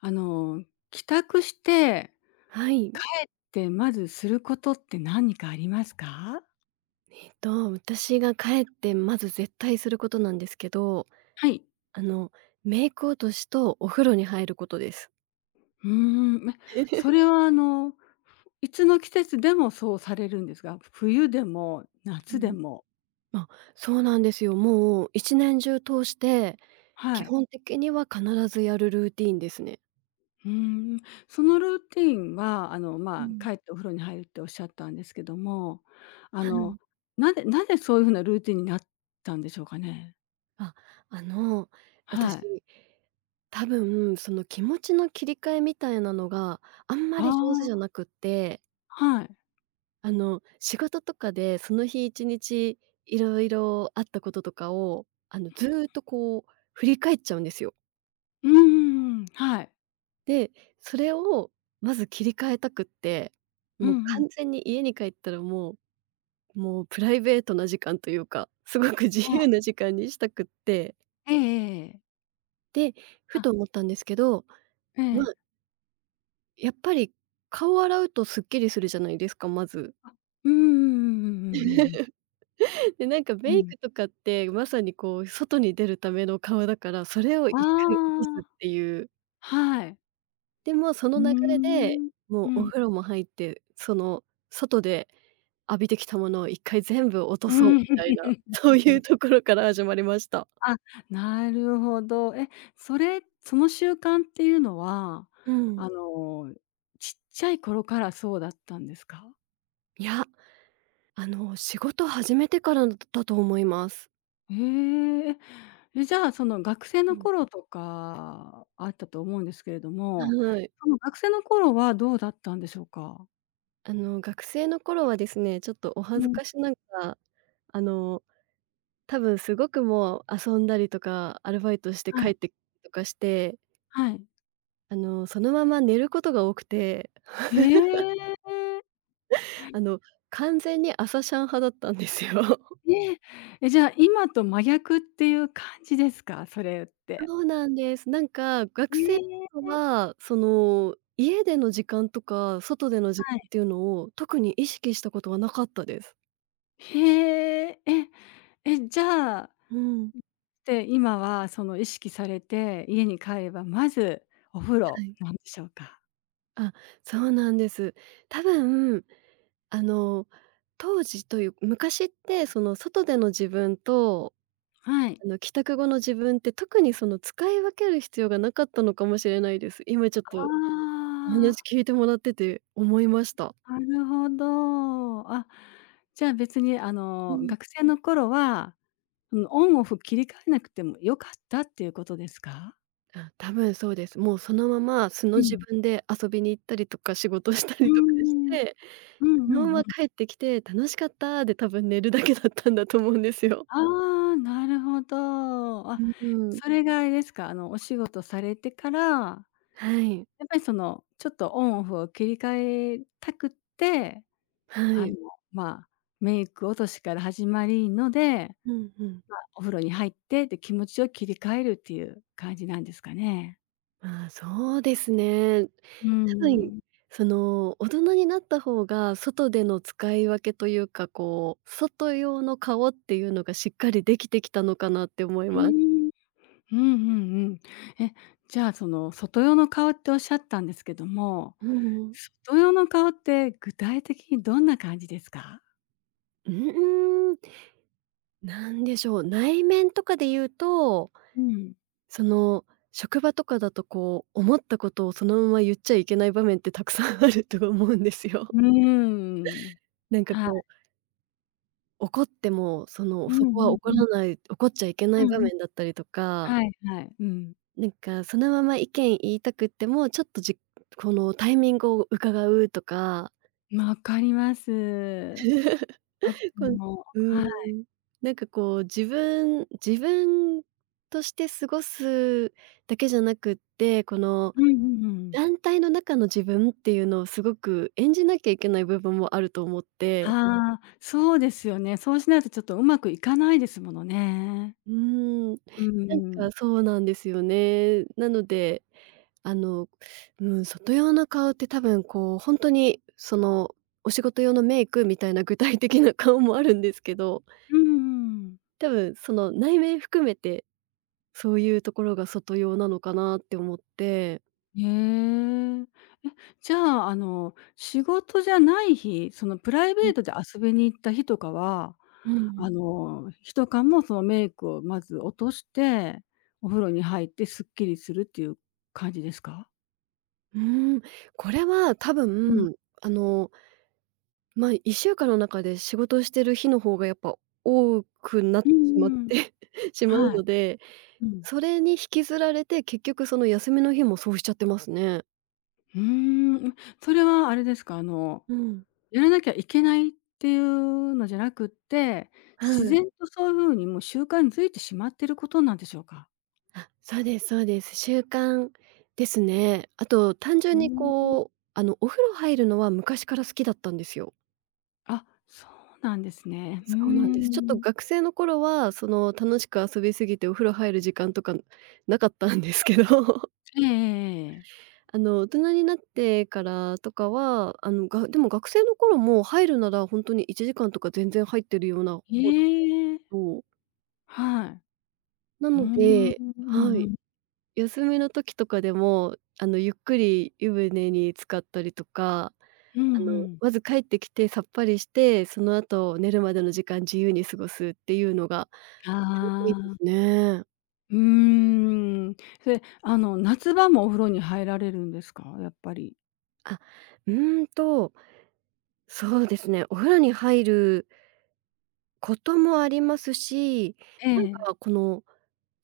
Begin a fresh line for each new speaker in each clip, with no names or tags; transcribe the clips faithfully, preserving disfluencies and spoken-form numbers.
あの、帰宅して、
はい。
で、まずすることって何かありますか？
えっと、私が帰ってまず絶対することなんですけど、
はい。
あの、メイク落としとお風呂に入ることです。
うーん、え、それ はあの、いつの季節でもそうされるんですか？冬でも
う
夏で
ん。
も。
あ、そうなんですよ。もう一年中通して、
は
基
い。
本的には必ずやるルーティーンですね。
うーん、そのルーティンは、あの、
う
まあ、
ん、
帰ってお風呂に入るっておっしゃったんですけども、あ
は
の、
い。
なぜなぜそういう風なルーティンになったんでしょうかね？
あ、あの、
は
私、
い。
多分その気持ちの切り替えみたいなのがあんま
あ
り上手じゃ
あ、
なくって
はい。
あの、仕事とかでその日いちにちいろいろあったこととかを、あの、ずーっとこう振り返っちゃうんですよ。
うんうんうん、はい。
で、それをまず切り替えたくって、
う
も
ん
う
うん。
完全に家に帰ったらもうもうプライベートな時間というか、すごく
は
自由
い。
な時間にしたくって、
ええええええ。
で、ふ
あ
と思ったんですけど、
え
まあ、
え。
やっぱり顔を洗うとすっきりするじゃないですか、まず。
うんうんうんうんうんうんうん。
で、なんか
う
メイ
ん。
クとかって、まさにこう外に出るための顔だから、それを
あ
一回落とす
あ、
っていう。
はい。
でもそ
う
の
ー
流れで、
ん。
も
う
うお
ん。
風呂も入って、その外で浴びてきたものを一回全部落と
う
そう
ん。
みたいな、そういう ところから始まりました。
あ、なるほど。え、それ、その習慣っていうのは、
うん。
あの、ちっちゃい頃からそうだったんですか？
いや、あの、仕事始めてからだだと思います。
へえ。え、じゃあ、その学生の
うん。
頃とかあったと思うんですけれども、
はい。
その学生の頃はどうだったんでしょうか？
あの、学生の頃はですね、ちょっとお
う
恥ず
ん、
かしながら、あの多分すごくもう遊んだりとか、アルバイトして
は
帰
い、
ってとかして、
はい。
あの、そのまま寝ることが多くて、
へえ。
あの、完全に朝シャン派だったんですよ。
ねえ。え、じゃあ、今と真逆っていう感じですか？それって。
そうなんです。なんか、学生
ええ。
は、その、家での時間とか、外での時間
は
っ
い。
ていうのを特に意識したことはなかったです。
へえ。え、え、じゃあ、
うん。
で、今はその意識されて、家に帰ればまずお風
は
呂
い。
なんでしょうか？
あ、そうなんです。多分、あの、当時という昔ってその外での自分と
はい。
あの、帰宅後の自分って特にその使い分ける必要がなかったのかもしれないです。今ちょっとお
あ
話聞いてもらってて思いました。
あ、なるほど。あ、じゃあ、別にあ
う
の、
ん。
学生の頃は、その、オンオフ切り替えなくても良かったっていうことですか？
あ、多分そうです。もうそのまま素の
う
自
ん。
分で遊びに行ったりとか仕事した
うー
りとかし
ん。うん
て、
うん
そのま
うん。
ま帰ってきて「楽しかった」で多分寝るだけだったんだと思うんですよ。
ああ、なるほど。あ、
うんうん。
それがあれですか、あの、お仕事されてから、
はい。
やっぱりその、ちょっとオンオフを切り替えたくって、
は
あ
い。
の、まあ、メイク落としから始まりので、
うんうん。
お風呂に入ってって気持ちを切り替えるっていう感じなんですかね。
まあ、そうですね。
うー
多分、
ん。
その、大人になった方が外での使い分けというか、こう、外用の顔っていうのがしっかりできてきたのかなって思い
うー
ます。
ん。うんうんうん。え、じゃあ、その、外用の顔っておっしゃったんですけども、
うん
外用の顔って具体的にどんな感じですか？
うーん、なんでしょう、内面とかで言うと、
うん。
その、職場とかだとこう、思ったことをそのまま言っちゃいけない場面ってたくさんあると思うんですよ。
うーん。
なんか
は
こ
い。
う、怒っても、そ
う
の、
ん
そこ
う
は
んう
怒
ん。
らない怒っちゃいけな
う
い
ん
場
うん。
面だったりとか
はいはい。うん。
なんか、そのまま意見言いたくっても、ちょっとじこのタイミングを伺うとか、
わかります。とっ
こ
て
う
も。
う
はい。
ーん、なんかこう、自分自分として過ごすだけじゃなくって、この
うんうんうん。
団体の中の自分っていうのをすごく演じなきゃいけない部分もあると思って
ああ、そうですよね。そうしないとちょっとうまくいかないですものね。
うーん、
うん
なん
う
か
ん。
そうなんですよね。なので、あの、うん、外用の顔って多分こうほんとにそのお仕事用のメイクみたいな具体的な顔もあるんですけど、
うんうん。
多分その内面含めて、そういうところが外用なのかなって思って。
へえ。え、じゃあ、あの、仕事じゃない日、そのプライ
う
ベ
ん
ートで遊びに行った日とかは、
うんうん。
あの、一缶もそのメイクをまず落として、お風呂に入ってすっきりするっていう感じですか？
うーん、これは多
うん。
分、あの、ま、いっしゅうかんの中で仕事してる日の方がやっぱ多くなっ
う
てしまっ
んうん。
て しまう
はい。
ので
うん。
それに引きずられて、結局その休みの日もそうしちゃってますね。
うーん、ん、それはあれですか、あの、
うん。
やらなきゃいけないっていうのじゃなくって、
は
自然
い。
とそういう風にもう習慣づいてしまってることなんでしょうか？
あ、そうですそうです。習慣ですね。あと単
う
純に
ーん。
こう、あの、お風呂入るのは昔から好きだったんですよ。
あ、そうなんですね。うー
そうなんです。ちょっ
ん。
と
ん。
学生の頃は、その、楽しく遊びすぎてお風呂入る時間とかなかったんですけど、
ええええええ。
あの、大人になってからとかは、あの、がでも学生の頃も入るなら本当にいちじかんとか全然入ってるような方だ
ええ。
と
はい。
な
うー
の
ん。う
では
んう
い。
ん。
休みの時とかでも、あの、ゆっくり湯船に浸かったりとか、
うんう
あの、
ん。
まず帰ってきてさっぱりして、その後寝るまでの時間自由に過ごすっていうのがルーティ
あ
ンです
あ、
ね。
うーん。それ、あの、夏場もお風呂に入られるんですか？やっぱり。
あ、うーんと、そうですね、お風呂に入ることもありますし、
え
なんか
え。
この、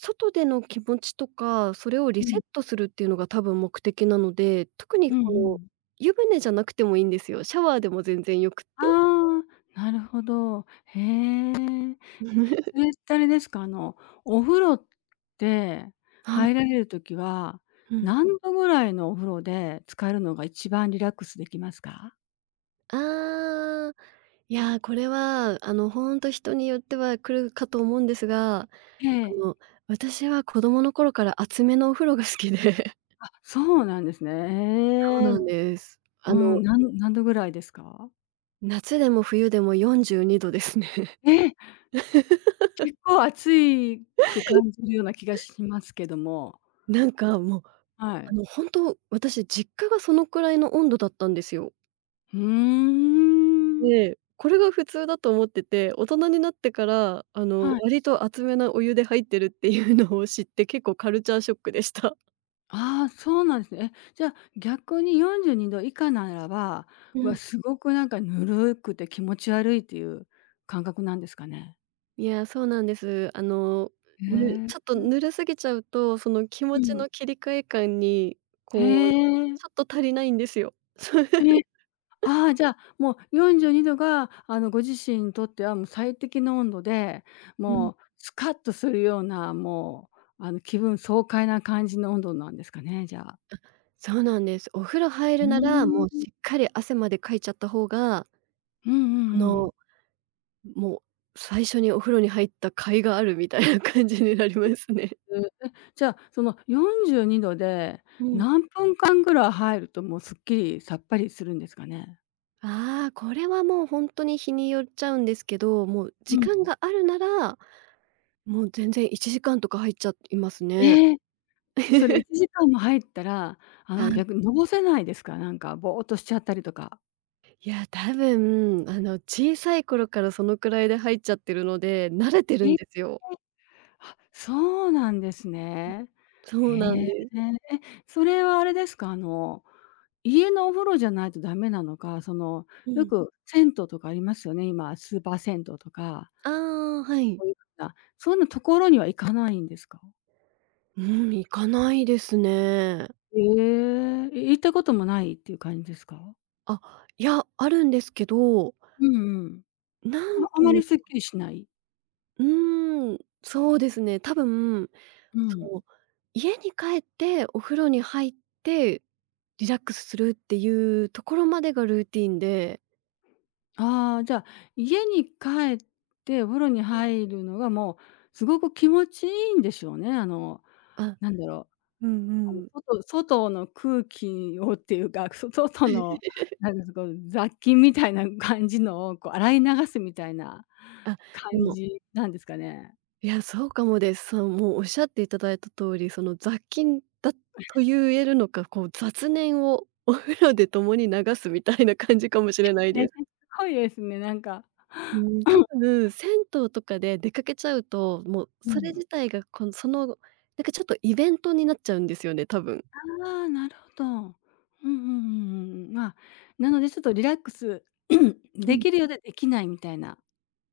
外での気持ちとか、それをリ
う
セ
ん。
ットするっていうのが多分目的なので、特に
うんう
この、
ん。
湯船じゃなくてもいいんですよ。シャワーでも全然よくって。
ああ、なるほど。へえ。それってあれですか、あの、お風呂って
はい。
入られる時は、
うん。
何度ぐらいのお風呂で浸かるのが一番リラックスできますか？
ああ、いや、これは、あの、ほんと人によっては来るかと思うんですが、あ
ええ。
の、私は子供の頃から熱めのお風呂が好きで
あ、そうなんですね。
そう
ええ。
なんです。
う
あ
ん、
の、
なん何度ぐらいですか？
夏でも冬でもよんじゅうにどですね。
ええ、結構熱いく感じ るような気がしますけども。
なんかもう、
は
あ
い。
の、ほんと、私実家がそのくらいの温度だったんですよ。
ふーん。
で、これが普通だと思ってて、大人になってから、あの、
はい。
割と熱めなお湯で入ってるっていうのを知って、結構カルチャーショックでした。
ああ、そうなんですね。え、じゃあ、逆によんじゅうにど以下ならば、う
う
わ、
ん。
すごくなんかぬるくて気持ち悪いっていう感覚なんですかね？
いや、そうなんです。あの、
へ
ぬ
え。
ちょっとぬるすぎちゃうと、その気
う
持ち
ん。
の切り替え感に、
へ
こう、
え。
ちょっと足りないんですよ。うん。
え、ああ、じゃあ、もうよんじゅうにどが、あの、ご自身にとってはもう最適の温度で、もう スカッとするような、もう、あの、気分爽快な感じの温度なんですかね、じゃあ。
そうなんです。お風呂入
う
るなら、
ー
もう
ん。
しっかり汗までかいちゃった方が、
うんうん
こ
うん。
の、もう最初にお風呂に入った甲斐があるみたいな感じになりますね。
うん、え、じゃあ、そのよんじゅうにどで
うん。
何分間ぐらい入ると、もうすっきりさっぱりするんですかね？
ああ、これはもうほんとに日によっちゃうんですけど、もう
う
時
ん、
間があるなら、もう全然いちじかんとか入っちゃいますね。
ええ。それ いちじかんも入ったら、あ
は
の、
い。
逆にのぼせないですか？なんかぼーっとしちゃったりとか。
いや、多分、あの、小さい頃からそのくらいで入っちゃってるので、慣れて
え
るん
え。
ですよ。
あ、そうなんですね。
そ
へ
うなんで
え。
す。
え、それはあれですか？あの、家のお風呂じゃないとダメなのか、その、
う
よ
ん。
く銭湯とかありますよね、今スーパー銭湯とか、
ああ、はい。
そういう風な、そういうのところには行かないんですか？
うん、行かないですね。
ええ、え、行ったこともないっていう感じですか？
あ、いや、あるんですけど、
うんうん。
な
あ、
ん
あ
と
ま
い
り
う、
すっきりしない？
うーん、そうですね、多分、
うん。
そう家に帰ってお風呂に入って、リラックスするっていうところまでがルーティンで、
ああ、じゃあ、家に帰ってお風呂に入るのがもうすごく気持ちいいんでしょうね。あの、
あ、
なんだろ
うん
う、あ
う
の、
ん。
外外の空気をっていうか、そ 外の なんですか、雑菌みたいな感じのをこう洗い流すみたいな
あ、で
感
も
じなんですかね。
いや、そうかもです。その、もうおっしゃっていただいた通り、その雑菌だと言えるのか、こう雑念を お風呂で共に流すみたいな感じかもしれない
ええ、
で
す
す。
ごいですね、なんか。
うん、多分銭湯とかで出かけちゃうと、もう
う
それ
ん。
自体がこのその、なんかちょっとイベントになっちゃうんですよね、多分。
ああ、なるほど。うんうんうんうんうん。まあ、なのでちょっとリラックス
う
で
ん。
きるようでできないみたいな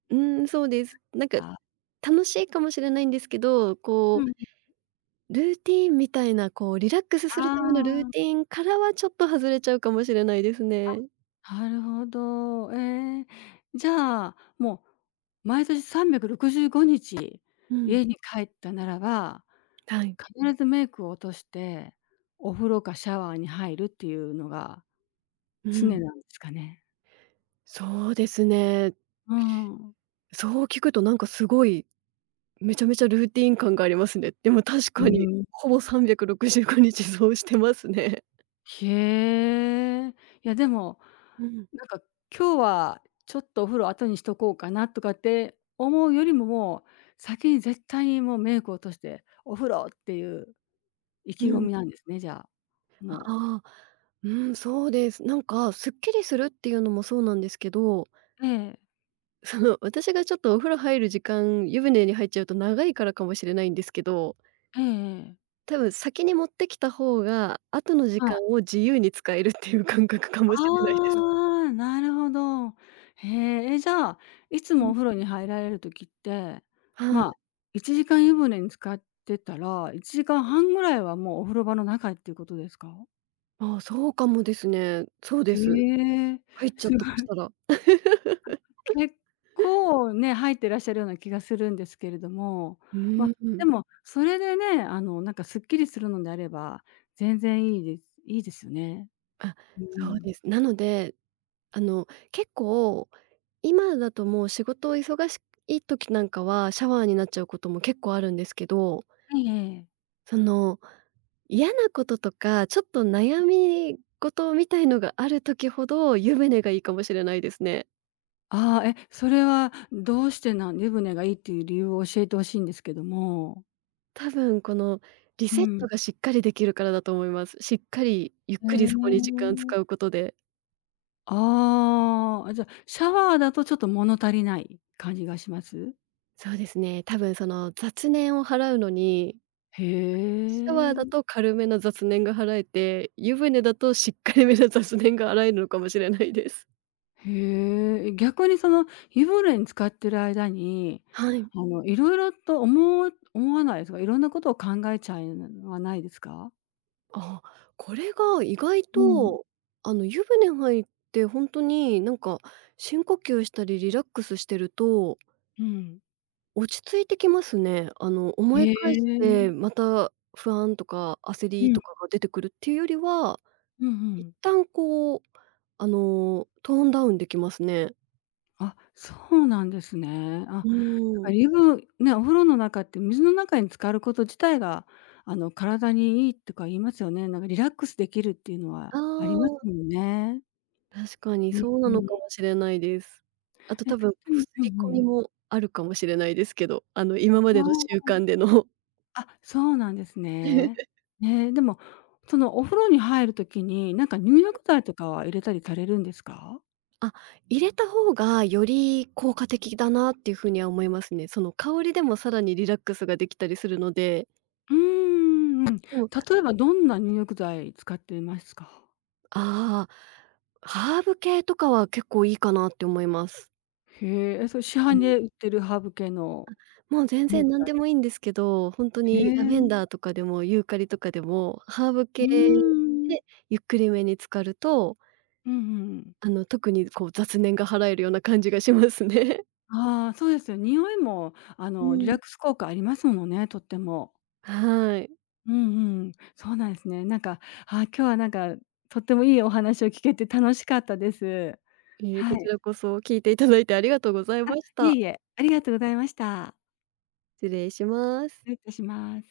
うん、そうです。なんか
あ
楽しいかもしれないんですけど、
う
こう
ん、
ルーティーンみたいな、こうリラックスするためのルー
あ
ティーンからはちょっと外れちゃうかもしれないですね。
あ、なるほど。えーじゃあ、もう毎年さんびゃくろくじゅうごにち
うん、
家に帰ったならば、
はい。
必ずメイクを落として、お風呂かシャワーに入るっていうのが
う
常
ん、
なんですかね？
そうですね。
うん。
そう聞くとなんかすごい、めちゃめちゃルーティン感がありますね。でも確
う
かに、
ん
ほぼさんびゃくろくじゅうごにちそうしてますね。
へえ。いや、でも、
うん、
なんか、今日はちょっとお風呂後にしとこうかなとかって思うよりも、もう先に絶対にもうメイクを落として、お風呂っていう意
う
気込
ん、
みなんですね、じゃあ。もう。
ああ、うん、そうです。なんかすっきりするっていうのもそうなんですけど、
ええ。
その私がちょっとお風呂入る時間、湯船に入っちゃうと長いからかもしれないんですけど、
ええええ。
多分先に持ってきた方が、後の時
は
間
い。
を自由に使えるっていう感覚かもしれないです。
ああ、なるほど。へえ。え、じゃあ、いつ
う
も
ん、
お風呂に入られる時って、
は
まあ、
い。
いちじかん湯船に浸かってたら、いちじかんはんぐらいはもうお風呂場の中っていうことですか？
ああ、そうかもですね。そうで
へ
す。
え、
入っちゃっ
すごい、
たとし たら。
結構ね、入ってらっしゃるような気がするんですけれども、
う
ま、
ー
で
ん。
も、それでね、あの、なんかすっきりするのであれば、全然いいですいいですよね。
あ、
う
そうで
ん。
す。なので、あの、結構、今だともう仕事忙しい時なんかはシャワーになっちゃうことも結構あるんですけど、
ええええ。
その、嫌なこととか、ちょっと悩み事みたいのがある時ほど、湯船がいいかもしれないですね。
ああ、え、それはどうしてなん湯船がいいっていう理由を教えて欲しいんですけども。
多分このリ
う
セッ
ん。
トがしっかりできるからだと思います。しっかりゆっ
へ
くりそこに時間使う
え。
ことで。
あ、あ、じゃ、シャワーだとちょっと物足りない感じがします？
そうですね、多分その雑念を払うのに、
へ
シャワーだ
え。
と軽めの雑念が払えて、湯船だとしっかりめの雑念が払えるのかもしれないです。
へえ、逆にその湯船に浸かってる間に、
はい。
あの、いろいろと思う思わないですか？いろんなことを考えちゃいはないですか？
あ、これが意外
うん、
と、あの、湯船入って本当になんか深呼吸したりリラックスしてると、
うん。
落ち着いてきますね。あの、
へ
思い返して
え。
また不安とか焦
う
り
ん
とかが出てくるっていうよりは、
うんう
一
ん。
旦こう、あの、トーンダウンできますね。
あ、そうなんですね。あ、
う
だ
ー
から
ん。
湯船ね、お風呂の中って水の中に浸かること自体が、あの、体にいいとか言いますよね。なんかリラックスできるっていうのはあります
あ
もんね。
あ、確かに
うん
そうな
う
のか
ん。
もしれないです。あと
え、
多分、
うん、
刷
う
り
んう
込み
ん。
もあるかもしれないですけど、あの、今ま
あ
での習
あ。
慣での。
あ、そうなんですね。ね、でも、そのお風呂に入る時に、なんか入浴剤とかは入れたりされるんですか？
あ、入れた方がより効果的だなっていう風には思いますね。その香りでもさらにリラックスができたりするので、
うーん、うん。例
でも、
えばどんな入浴剤使ってますか？
ああ、ハーブ系とかは結構いいかなって思います。
へえ、それ市
あ
販
の
で売ってるハーブ系の
もう全
入
然
浴
何
剤。
でもいいんですけど、ほんと
へ
にラ
え、
ベン
う
ダーとかでもユーカリとかでも、ハーブ
ー
系
ん。
でゆっくりめに浸かると、
うんうん。
あの、特にこう雑念が払えるような感じがしますね。
ああ、そうですよ。匂いもあ
う
のリラッ
ん。
クス効果ありますものね、とっても。
はい。
うんうん、そうなんですね。なんか、あ、今日はなんか、とってもいいお話を聞けて楽しかったです。
いいえ、こ
は
ち
い。
らこそ聞いていただいてありがとうございまし
いえ
た。
いえ、ありがとうございました。
失礼しま
失
す。
礼いたします。